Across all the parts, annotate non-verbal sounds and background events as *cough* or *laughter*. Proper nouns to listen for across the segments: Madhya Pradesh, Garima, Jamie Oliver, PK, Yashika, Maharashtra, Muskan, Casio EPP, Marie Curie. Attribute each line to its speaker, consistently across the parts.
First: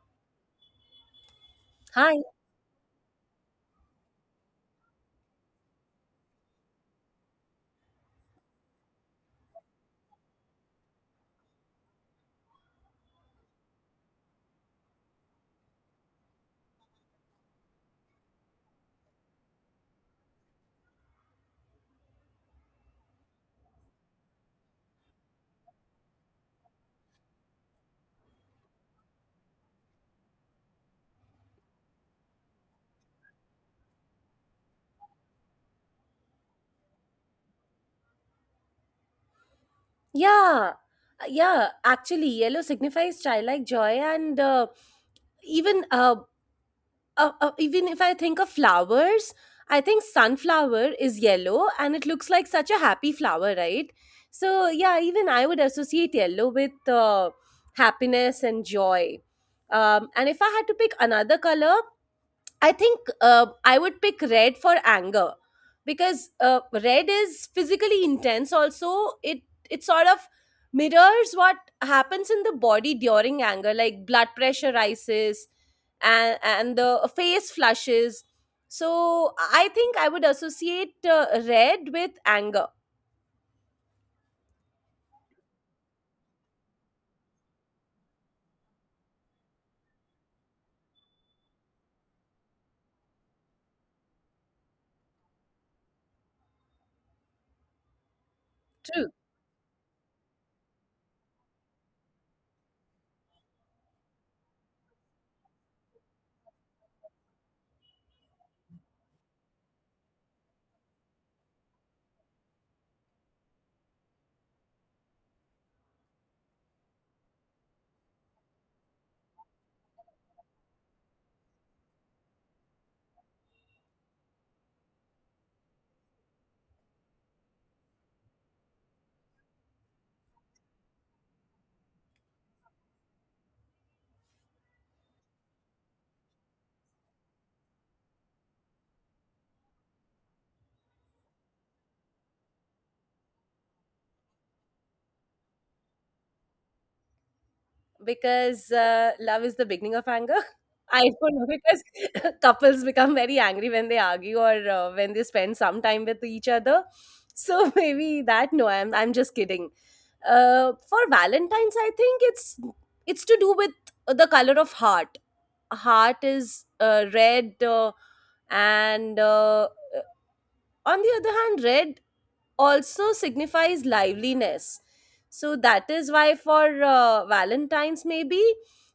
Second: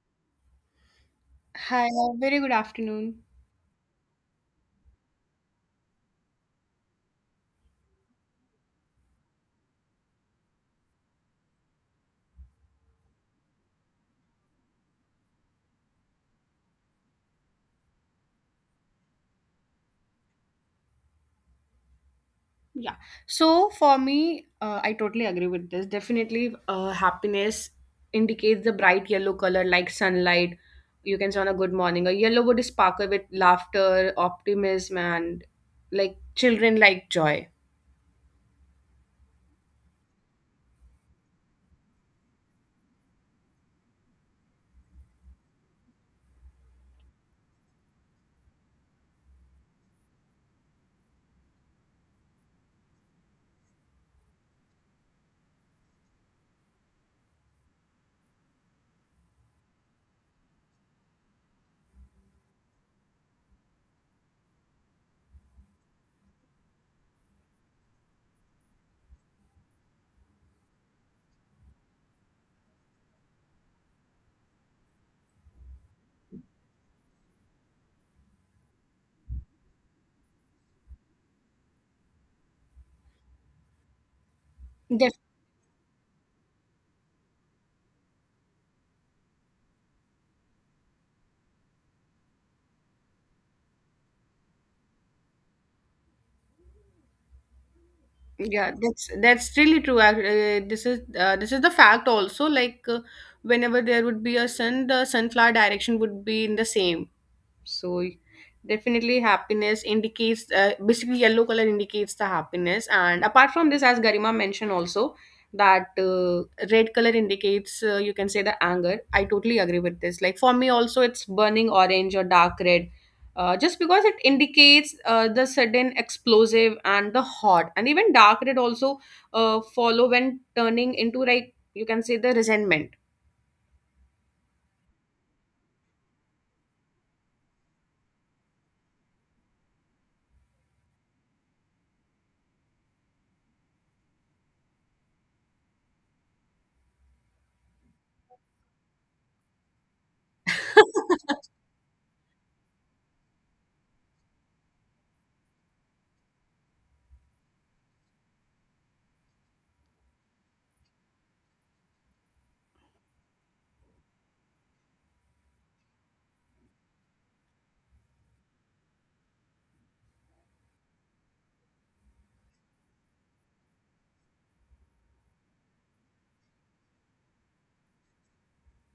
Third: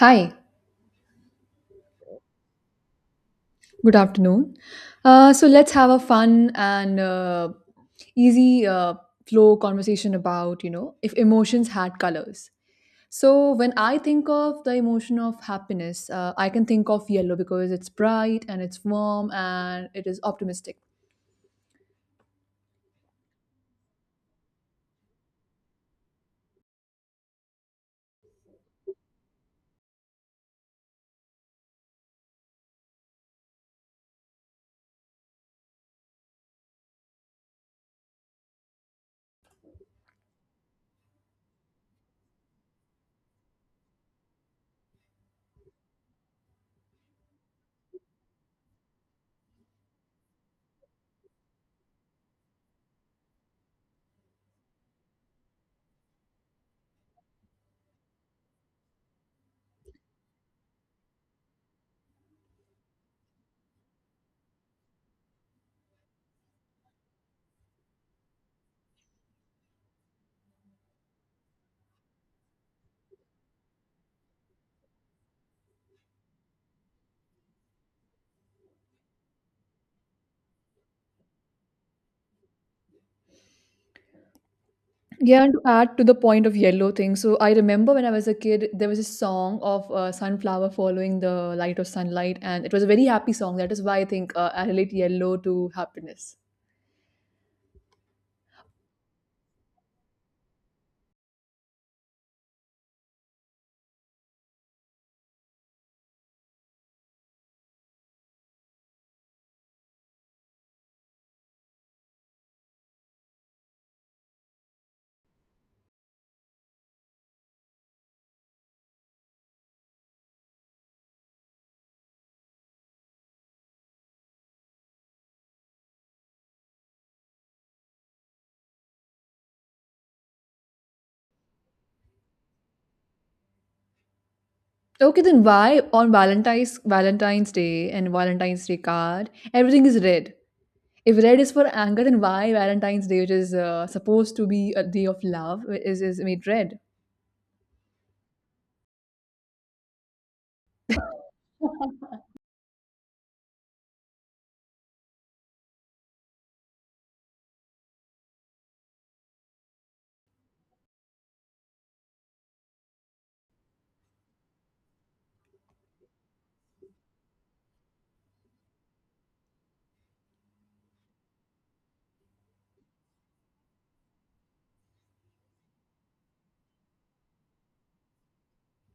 Speaker 1: Hi,
Speaker 2: Hi,
Speaker 3: Hi.
Speaker 2: very good afternoon.
Speaker 1: good afternoon. So let's have a fun and easy flow conversation about, you know, if emotions had colors. So when I think of the emotion of happiness, I can think of yellow because it's bright and it's warm and it is optimistic.
Speaker 2: Yeah. So for me, I totally agree with this. Definitely, happiness indicates the bright yellow color like sunlight. You can say on a good morning. A yellow would sparkle with laughter, optimism, and like children like joy.
Speaker 3: Yeah. Yeah. Actually, yellow signifies childlike joy, and even uh, even if I think of flowers, I think sunflower is yellow, and it looks like such a happy flower, right? So yeah, even I would associate yellow with happiness and joy. And if I had to pick another color, I think I would pick red for anger because red is physically intense. Also, it sort of mirrors what happens in the body during anger, like blood pressure rises and the face flushes. So I think I would associate red with anger.
Speaker 2: Def
Speaker 1: Yeah, and to add to the point of yellow thing, so I remember when I was a kid, there was a song of sunflower following the light of sunlight, and it was a very happy song. That is why I think I relate yellow to happiness.
Speaker 2: yeah, that's
Speaker 3: True.
Speaker 2: that's really true. This is this is the fact also. Whenever there would be a sun, the sunflower direction would be in the same. So definitely happiness indicates basically yellow color indicates the happiness, and apart from this, as Garima mentioned also, that red color indicates, you can say, the anger. I totally agree with this. Like, for me also, it's burning orange or dark red. Just because it indicates the sudden explosive and the hot, and even dark red also follow when turning into, like you can say, the resentment.
Speaker 1: Okay, then why on Valentine's Day and Valentine's Day card everything is red? If red is for anger, then why Valentine's Day, which is supposed to be a day of love, is made red?
Speaker 3: Because love is the beginning of anger. *laughs* I don't know
Speaker 1: *laughs*
Speaker 3: because *laughs* couples become very angry when they argue or when they spend some time with each other. So *laughs* maybe that. No, I'm just kidding. For Valentine's, I think it's to do with the color of heart. Heart is red, and on the other hand, red also signifies liveliness. So that is why for Valentine's, maybe.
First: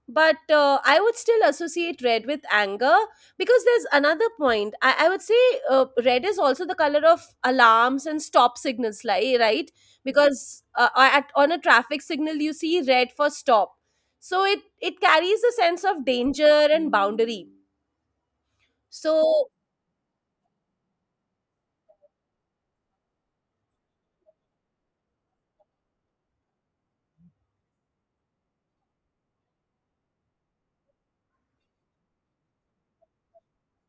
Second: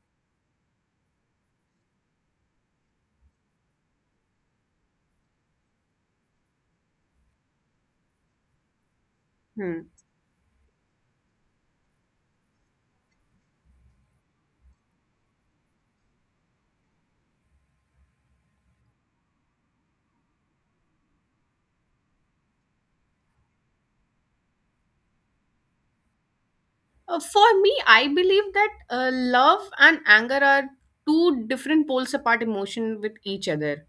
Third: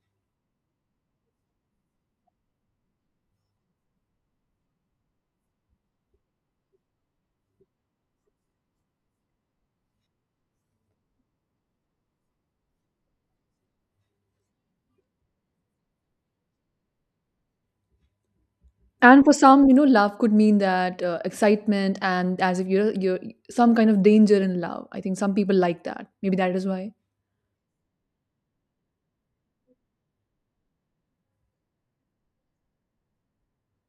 Speaker 3: But I would still associate red with anger because there's another point. I would say red is also the color of alarms and stop signals, like, right?
Speaker 2: Hmm.
Speaker 3: Because on a traffic signal, you see red for stop. So it carries a sense of danger and boundary.
Speaker 1: And for
Speaker 3: So,
Speaker 1: some, you know, love could mean that excitement and as if you're some kind of danger in love. I think some people like that. Maybe that is why.
Speaker 2: For me, I believe that love and anger are two different poles apart emotion with each other.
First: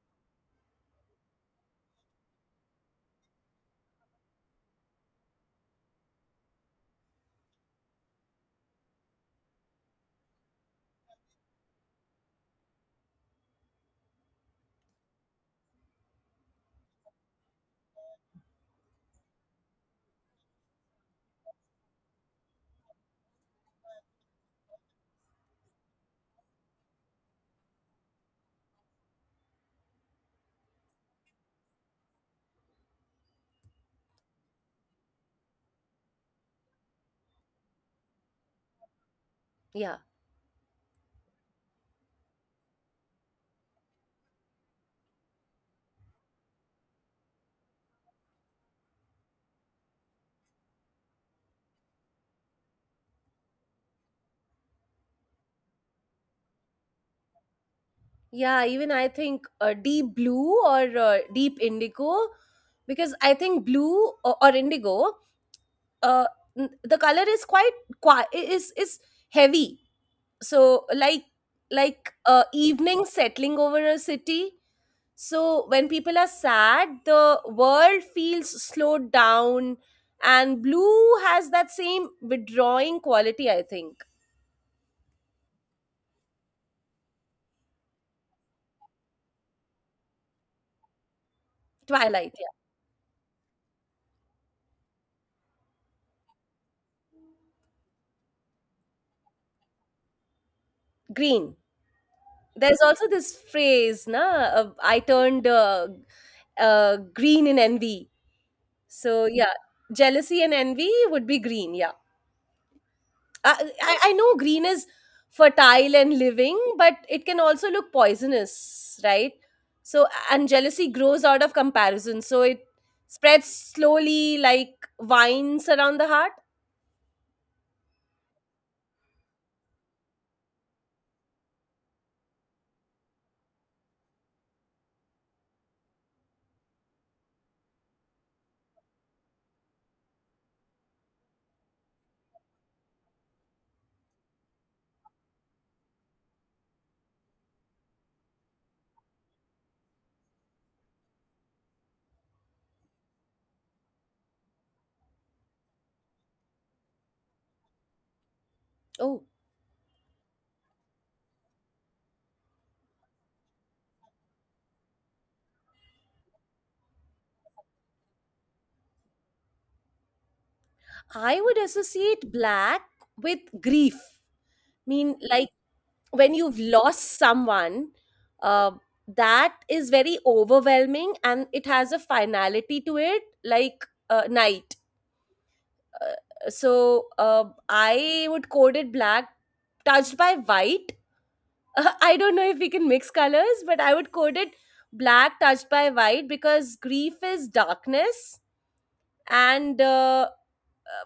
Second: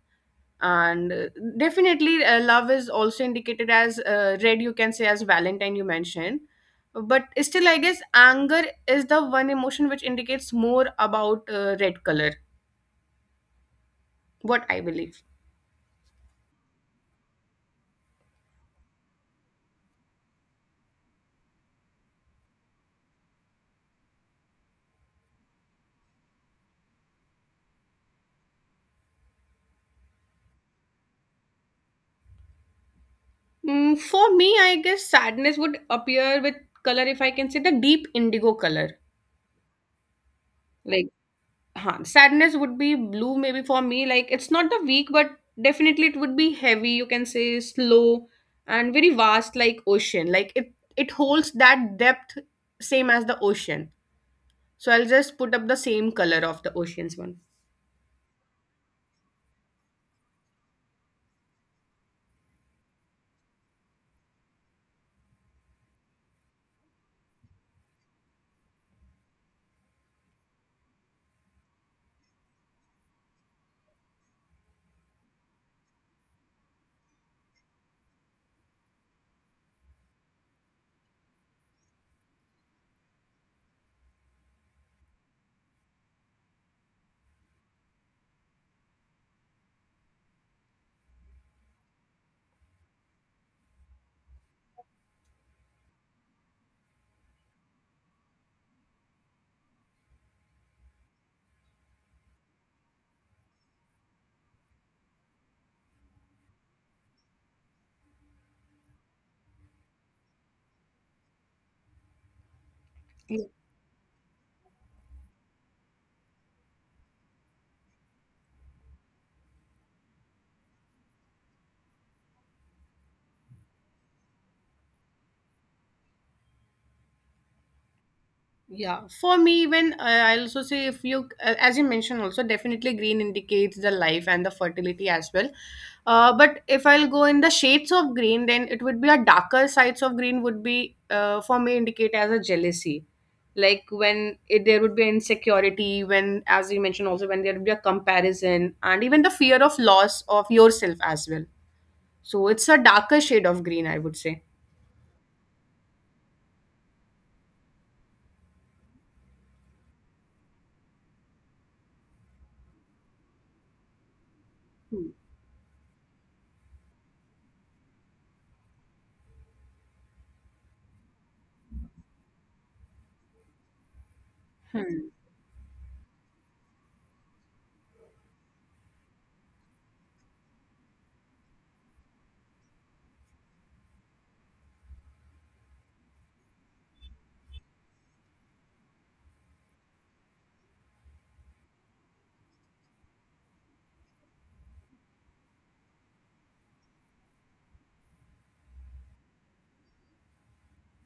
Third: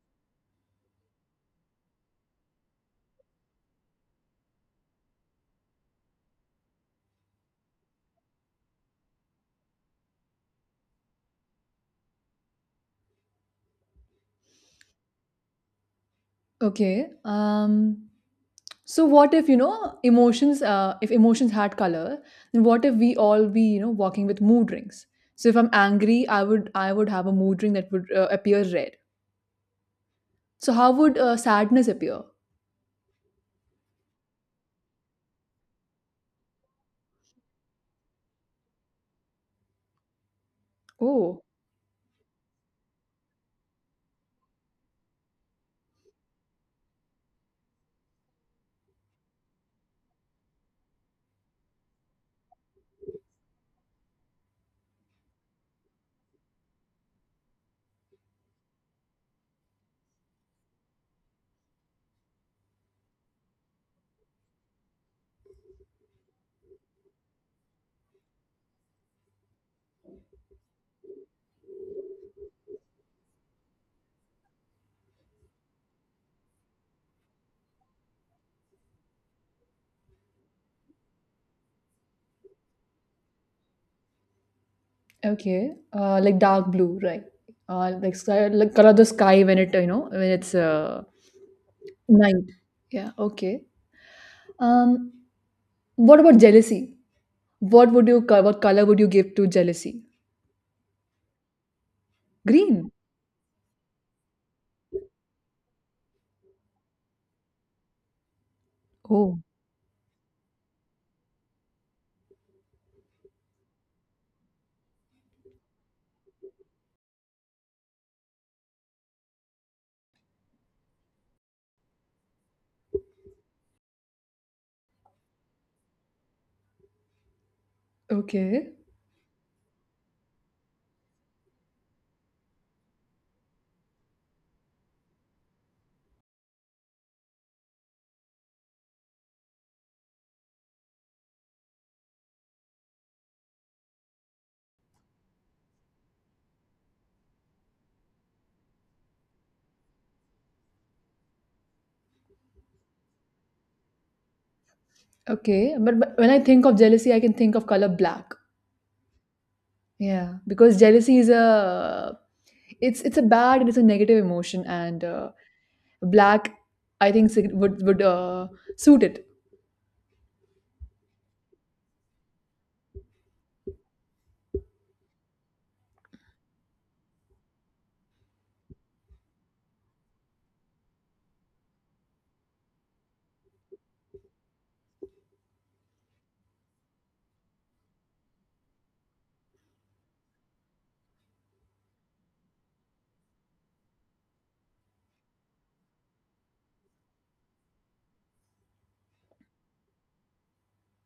Speaker 2: And Definitely, love is also indicated as red, you can say, as Valentine, you mentioned. But still, I guess anger is the one emotion which indicates more about red color, what I believe.
Speaker 1: Okay. So what if, you know, if emotions had color, then what if we all be, you know, walking with mood rings? So if I'm angry, I would have a mood ring that would appear red. So how would sadness appear?
Speaker 2: Mm, for me, I guess sadness would appear with color, if I can say, the deep indigo color.
Speaker 3: yeah.
Speaker 2: Like.
Speaker 1: Oh,
Speaker 2: Huh, sadness would be blue maybe, for me. Like, it's not the weak, but definitely it would be heavy, you can say slow, and very vast like ocean. Like, it holds that depth, same as the ocean. So I'll just put up the same color of the ocean's one.
Speaker 3: Yeah, even I think deep blue or deep indigo, because I think blue or indigo, uh, the color is quite qui- I- is heavy. So like evening settling over a city. So when people are sad, the world feels slowed down, and blue has that same withdrawing quality. I think
Speaker 1: okay. Like dark blue, right? Like sky, like color the sky when it, you know, when it's
Speaker 3: twilight,
Speaker 1: night.
Speaker 3: yeah,
Speaker 1: Yeah. Okay. Um, what about jealousy? What color would you give to jealousy?
Speaker 3: green. There's
Speaker 1: Green.
Speaker 3: also this phrase, na, I turned green in envy. So
Speaker 1: Oh.
Speaker 3: yeah, jealousy and envy would be green. Yeah, I know green is fertile and living, but it can also look poisonous, right? So and jealousy grows out of comparison. So it spreads slowly like vines around the heart.
Speaker 1: Okay.
Speaker 2: Yeah, for me, even, I also say, if you, as you mentioned, also definitely green indicates the life and the fertility as well. But if I'll go in the shades of green, then it would be a darker sides of green would be, for me, indicate as a jealousy, like when it, there would be insecurity, when, as you mentioned also, when there would be a comparison and even the fear of loss of yourself as well. So it's a darker shade of green, I would say.
Speaker 1: Okay, but, when I think of jealousy, I can think of color black.
Speaker 3: Oh,
Speaker 1: Yeah, because jealousy is a it's a bad and it's a negative emotion, and black, I think would suit it.
Speaker 3: I would associate black with grief. Mean, like when you've lost someone uh, that is very overwhelming and it has a finality to it like night. So I would code it black touched by white. *laughs* I don't know if we can mix colors, but I would code it black touched by white because grief is darkness, and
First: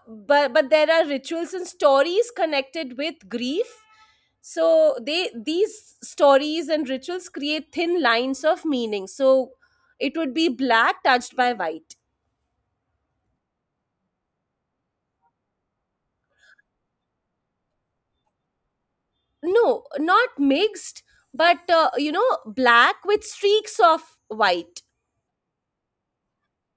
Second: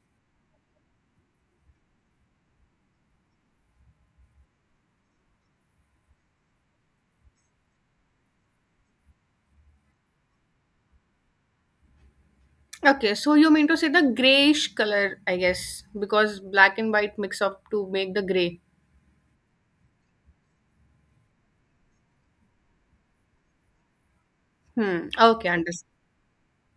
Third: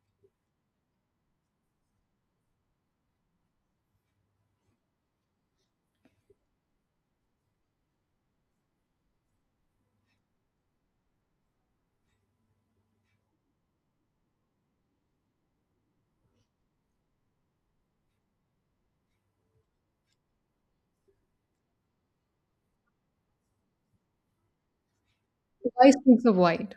Speaker 3: but there are rituals and stories connected with grief. So they these stories and rituals create thin lines of meaning, so it would be black touched by white.
Speaker 2: Okay, so you mean to say the grayish color, I guess, because black and white mix up to make the gray.
Speaker 3: No, not mixed, but you know, black with streaks of white.
Speaker 2: Hmm. Okay, understand.
Speaker 1: Why streaks of white?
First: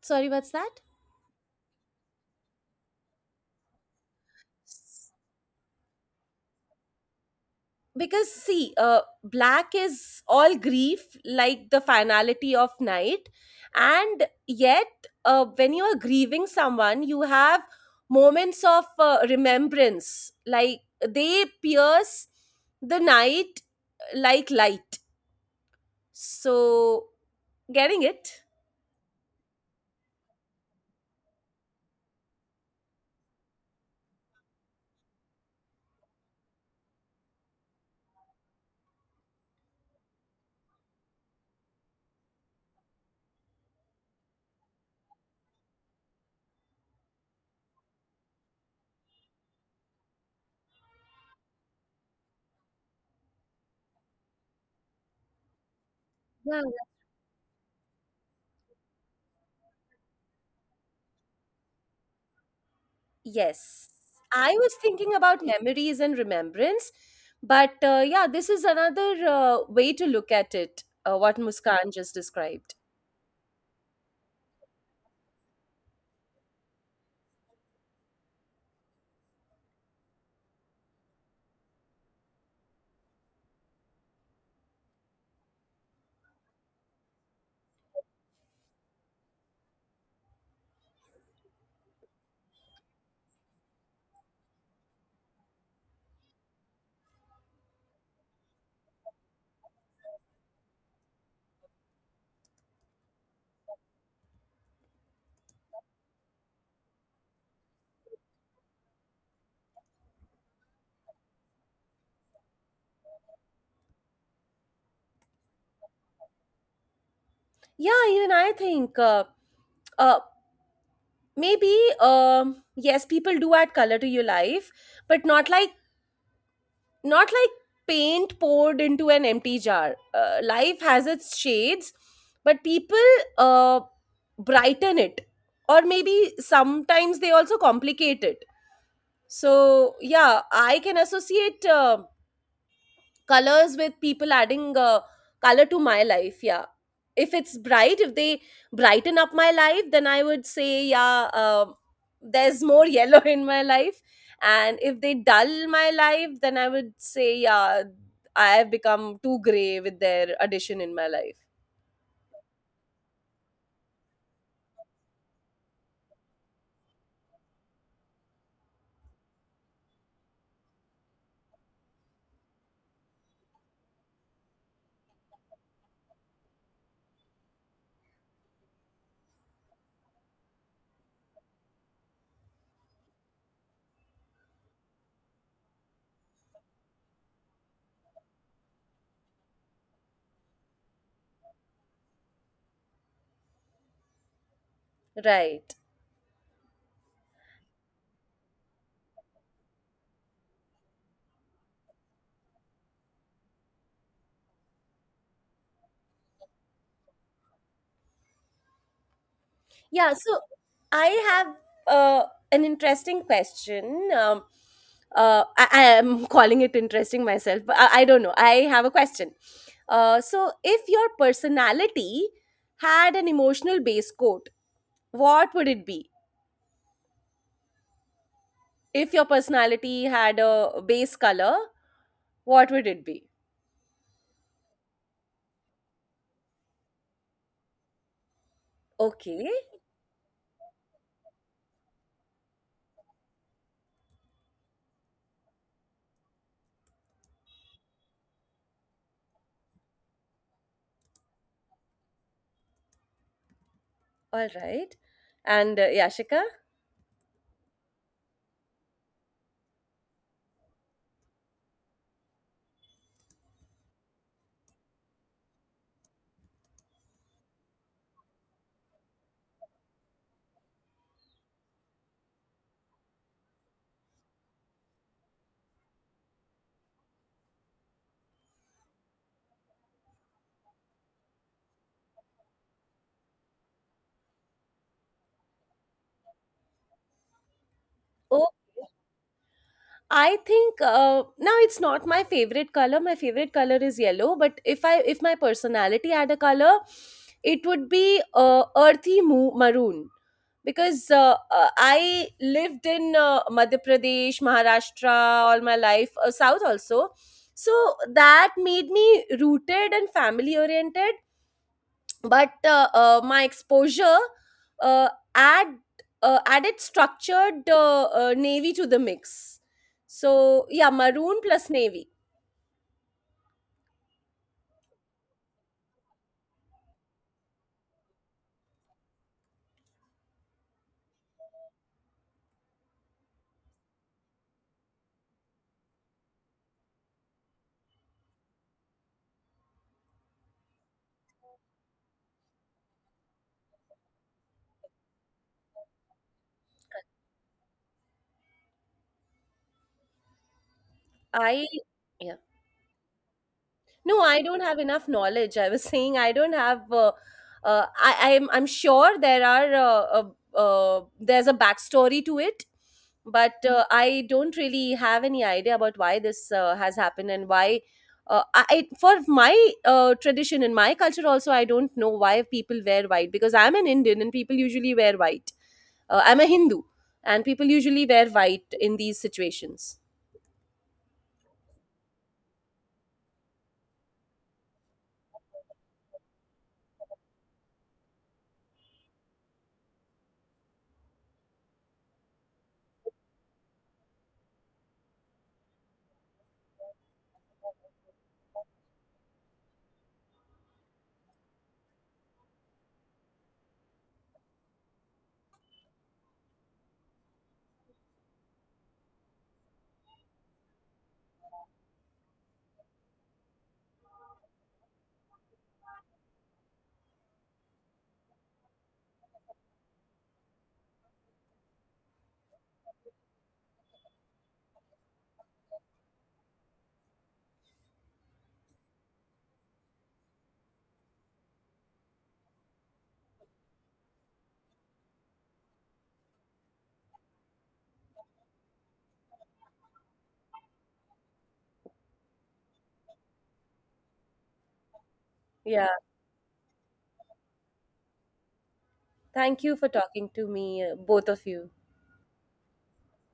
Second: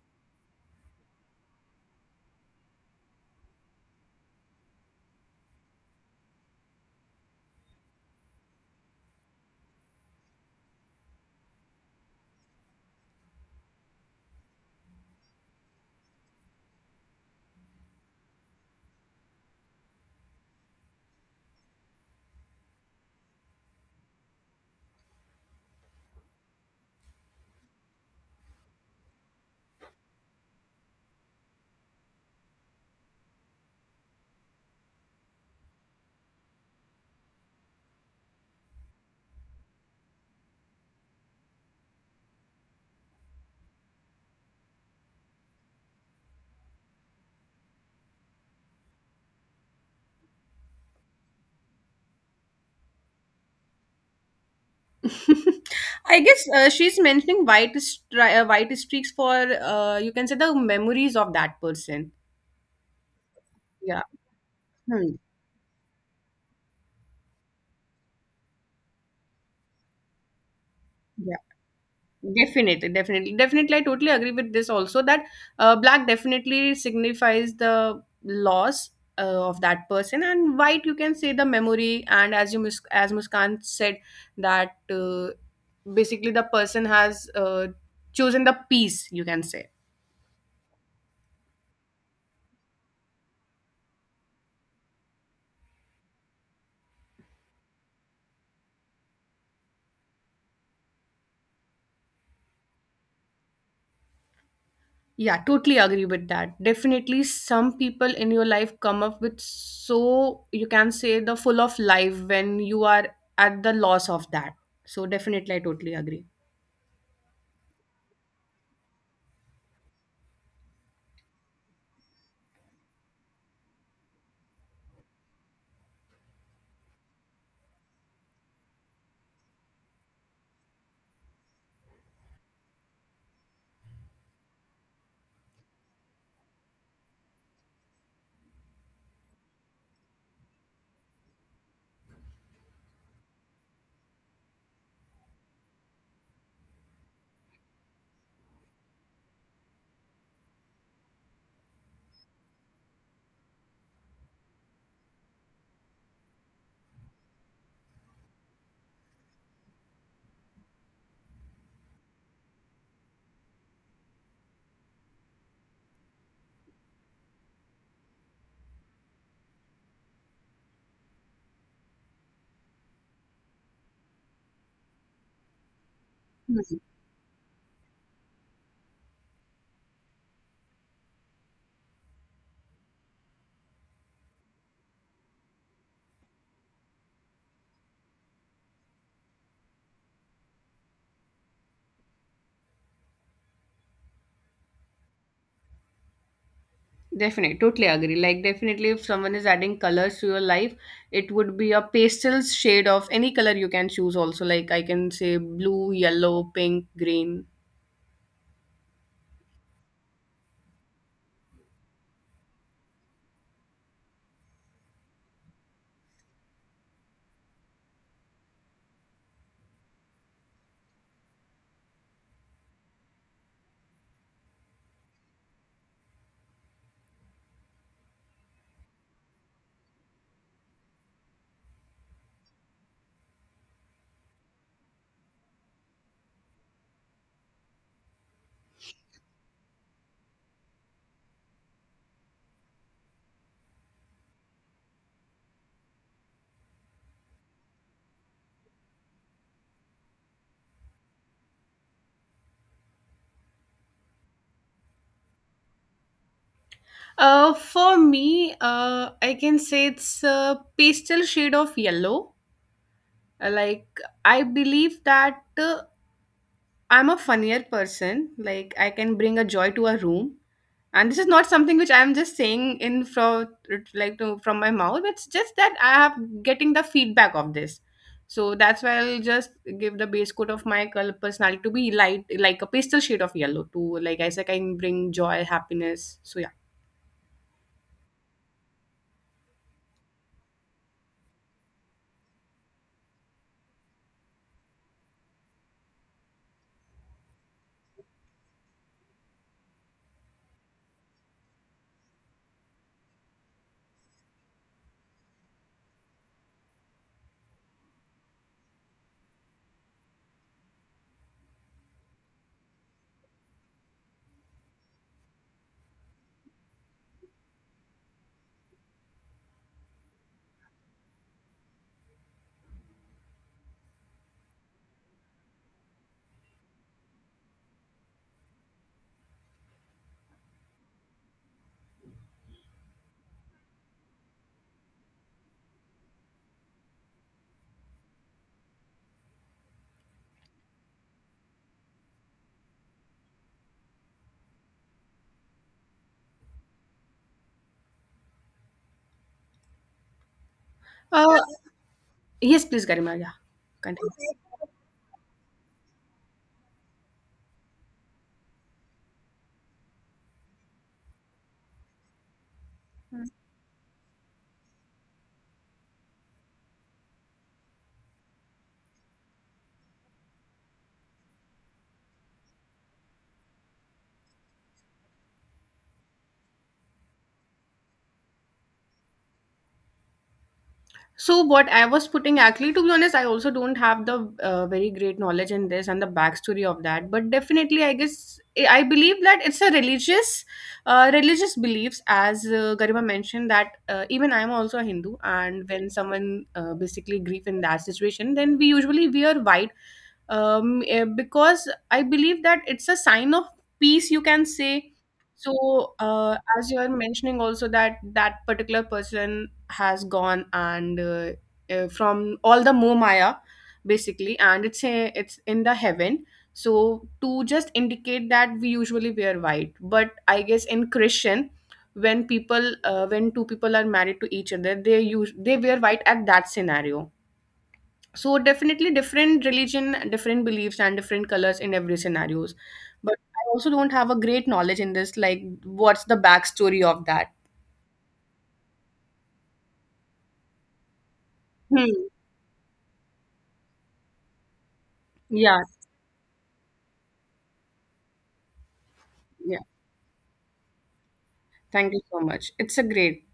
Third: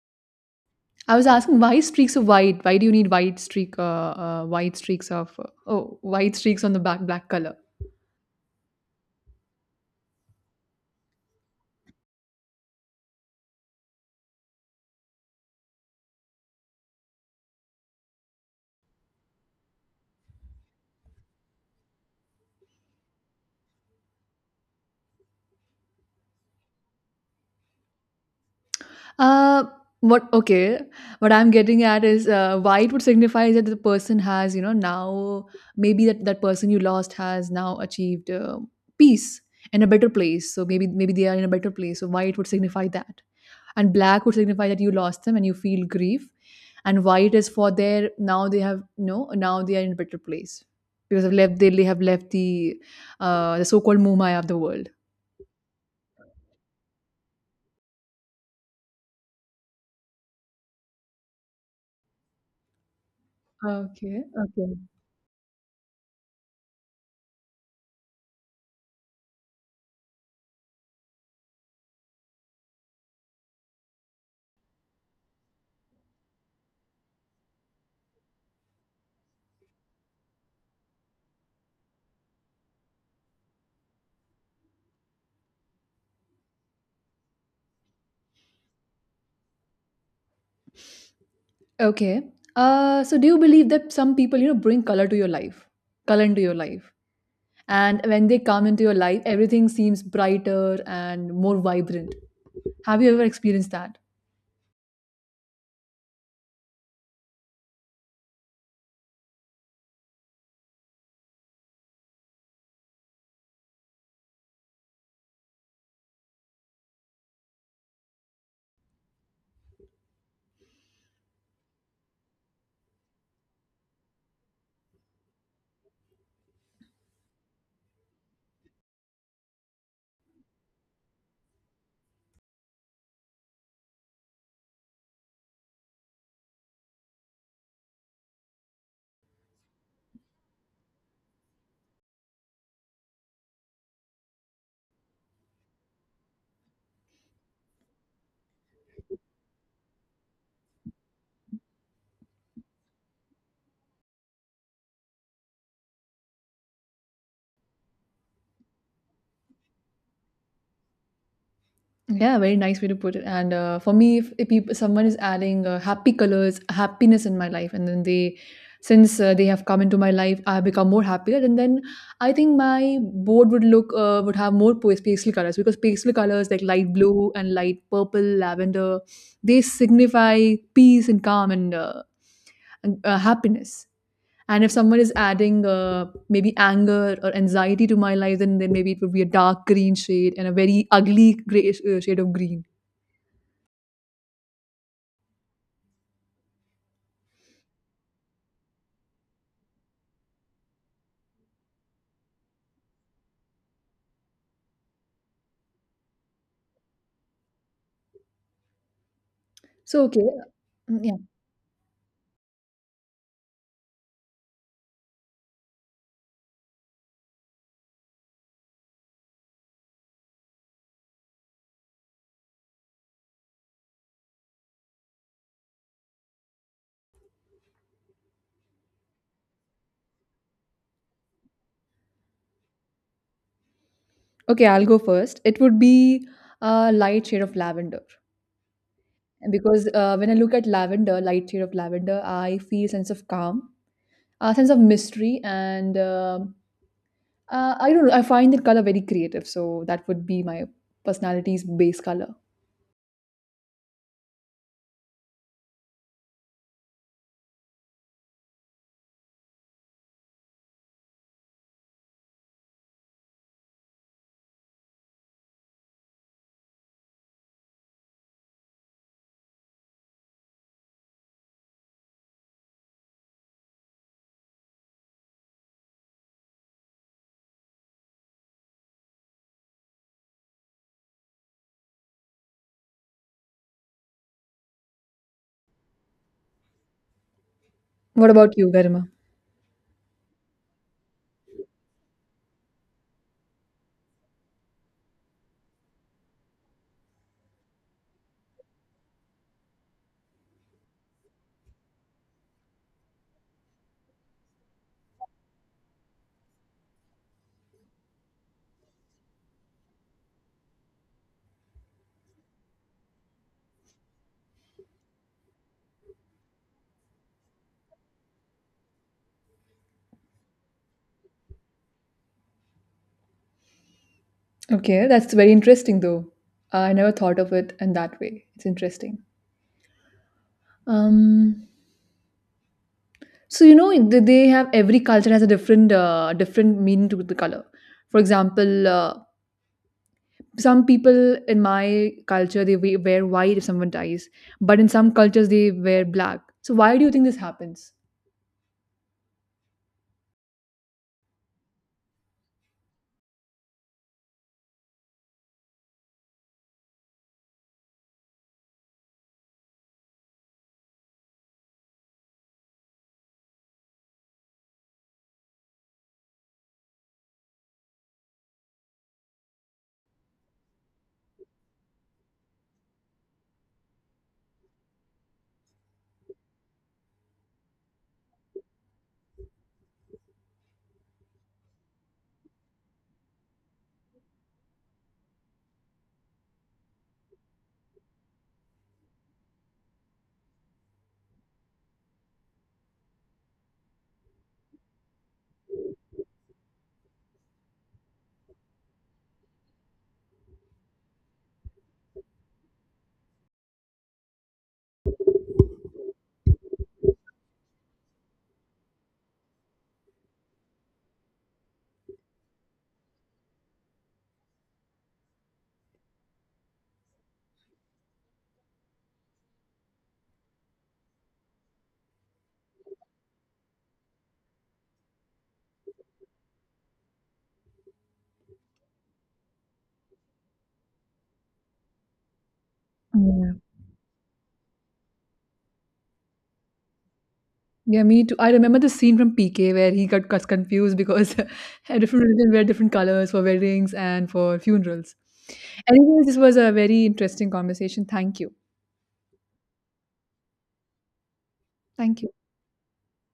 Speaker 3: Sorry, what's that?
Speaker 1: I was asking, why streaks of white? Why do you need white streak? White streaks of oh, white streaks on the back black color.
Speaker 3: Because see, black is all grief, like the finality of night, and yet when you are grieving someone you have moments of remembrance, like they pierce the night like light. So getting it?
Speaker 1: Uh, what okay, what I'm getting at is why it would signify that the person has, you know, now maybe that person you lost has now achieved peace and a better place. So maybe they are in a better place. So why it would signify that? And black would signify that you lost them and you feel grief. And white is for their now they have no now they are in a better place because they have left the so-called Mumaya of the world.
Speaker 2: *laughs* I guess
Speaker 3: Yeah.
Speaker 2: she's mentioning white streaks for, you can say, the memories of that person.
Speaker 3: Yes.
Speaker 2: Yeah.
Speaker 1: Okay,
Speaker 3: I
Speaker 1: okay.
Speaker 3: was thinking
Speaker 2: Hmm.
Speaker 3: about memories and remembrance, but yeah, this is another way to look at it, what Muskan just described.
Speaker 2: Definitely, definitely, definitely. I totally agree with this also, that black definitely signifies the loss of that person, and white, you can say, the memory. And as you Mus- as Muskan said, that basically the person has chosen the peace. You can say.
Speaker 1: Okay. So do you believe that some people, you know, bring color to your life, color into your life, and when they come into your life, everything seems brighter and more vibrant? Have you ever experienced that?
Speaker 2: Yeah, totally agree with that. Definitely, some people in your life come up with, so you can say, the full of life when you are at the loss of that. So definitely, I totally agree.
Speaker 3: Yeah, even I think uh, maybe yes, people do add color to your life, but not like paint poured into an empty jar. Life has its shades, but people uh, brighten it, or maybe sometimes they also complicate it. So yeah, I can associate. Colors with people adding color to my life. Yeah, if it's bright, if they brighten up my life, then I would say yeah. There's more yellow *laughs* in my life. And if they dull my life, then I would say yeah, I have become too gray with their addition in my life.
Speaker 1: Yeah, very nice way to put it. And for me, if peop someone is adding happy colors, happiness in my life, and since they have come into my life, I have become more happier. And then I think my board would look would have more pastel colors, because pastel colors like light blue and light purple, lavender, they signify peace and calm, and happiness. And if someone is adding maybe anger or anxiety to my life, then maybe it would be a dark green shade and a very ugly gray shade of green.
Speaker 3: Right.
Speaker 2: Definitely, totally agree. Like, definitely, if someone is adding colors to your life, it would be a pastel shade of any color you can choose, also. Like, I can say blue, yellow, pink, green.
Speaker 1: So,
Speaker 3: Yeah,
Speaker 1: okay,
Speaker 3: so
Speaker 1: mm,
Speaker 3: I
Speaker 1: yeah,
Speaker 3: have uh, an interesting question. I am *laughs* calling it interesting myself, but I don't know. I have a question. So, if your personality had an emotional base coat, what would it be? If your personality had a base color, what would it be?
Speaker 1: okay, I'll go first. It would be a light shade of lavender,
Speaker 3: Okay,
Speaker 1: because when I look at lavender, light shade of lavender, I feel sense of calm, a sense of mystery, and I don't know. I find that color very creative, so that would be my personality's base color.
Speaker 3: all right. And Yashika?
Speaker 2: For me, I can say it's a pastel shade of yellow. Like, I believe that. I'm a funnier person. Like, I can bring a joy to a room, and this is not something which I'm just saying in from my mouth. It's just that I have getting the feedback of this, so that's why I'll just give the base coat of my color personality to be light, like a pastel shade of yellow. To, like I said, I can bring joy, happiness. So yeah.
Speaker 1: What about you, Garima?
Speaker 3: I think now it's not my favorite color. My favorite color is yellow, but if my personality had a color, it would be earthy maroon because I lived in Madhya Pradesh, Maharashtra all my life, South also. So that made me rooted and family oriented, but my exposure uh, add added structured navy to the mix. So yeah, maroon plus navy.
Speaker 1: Okay, that's very interesting though. I never thought of it in that way. It's interesting. Um, So you know they have, every culture has a different different meaning to the color. For example, some people in my culture they wear white if someone dies, but in some cultures they wear black. So why do you think this happens?
Speaker 2: Uh,
Speaker 3: I yeah
Speaker 2: yes, please, Garima. Yeah,
Speaker 3: No,
Speaker 2: continue.
Speaker 3: I don't have enough knowledge. I was *laughs* saying I don't have. I'm sure there's a backstory to it, but I don't really have any idea about why this has happened and why. For my tradition in my culture also, I don't know why people wear white because I'm an Indian and people usually wear white. I'm a Hindu and people usually wear white in these situations.
Speaker 2: So what I was putting, actually, to be honest, I also don't have the very great knowledge in this and the backstory of that. But definitely, I guess I believe that it's a religious, religious beliefs. As Garima mentioned, that even I'm also a Hindu, and when someone basically grief in that situation, then we usually wear white, because I believe that it's a sign of peace, you can say. So, as you are mentioning also, that that particular person has gone and from all the Moh Maya, basically, and it's a, it's in the heaven. So to just indicate that, we usually wear white. But I guess in Christian, when people when two people are married to each other, they use they wear white at that scenario. So definitely, different religion, different beliefs, and different colors in every scenarios. But I
Speaker 1: Yeah.
Speaker 2: also don't have a great knowledge in this, like what's the backstory of that.
Speaker 1: Yeah, me too. I remember the scene from PK where he got confused because *laughs*
Speaker 2: Hmm.
Speaker 1: a different religion wear different colors for weddings and for funerals.
Speaker 2: Yeah.
Speaker 3: Yeah,
Speaker 1: Anyways, this was a very interesting conversation. Thank you.
Speaker 2: Yeah,
Speaker 3: thank you for talking to me, both of you.
Speaker 2: thank you so
Speaker 1: Thank you.
Speaker 2: much. It's a great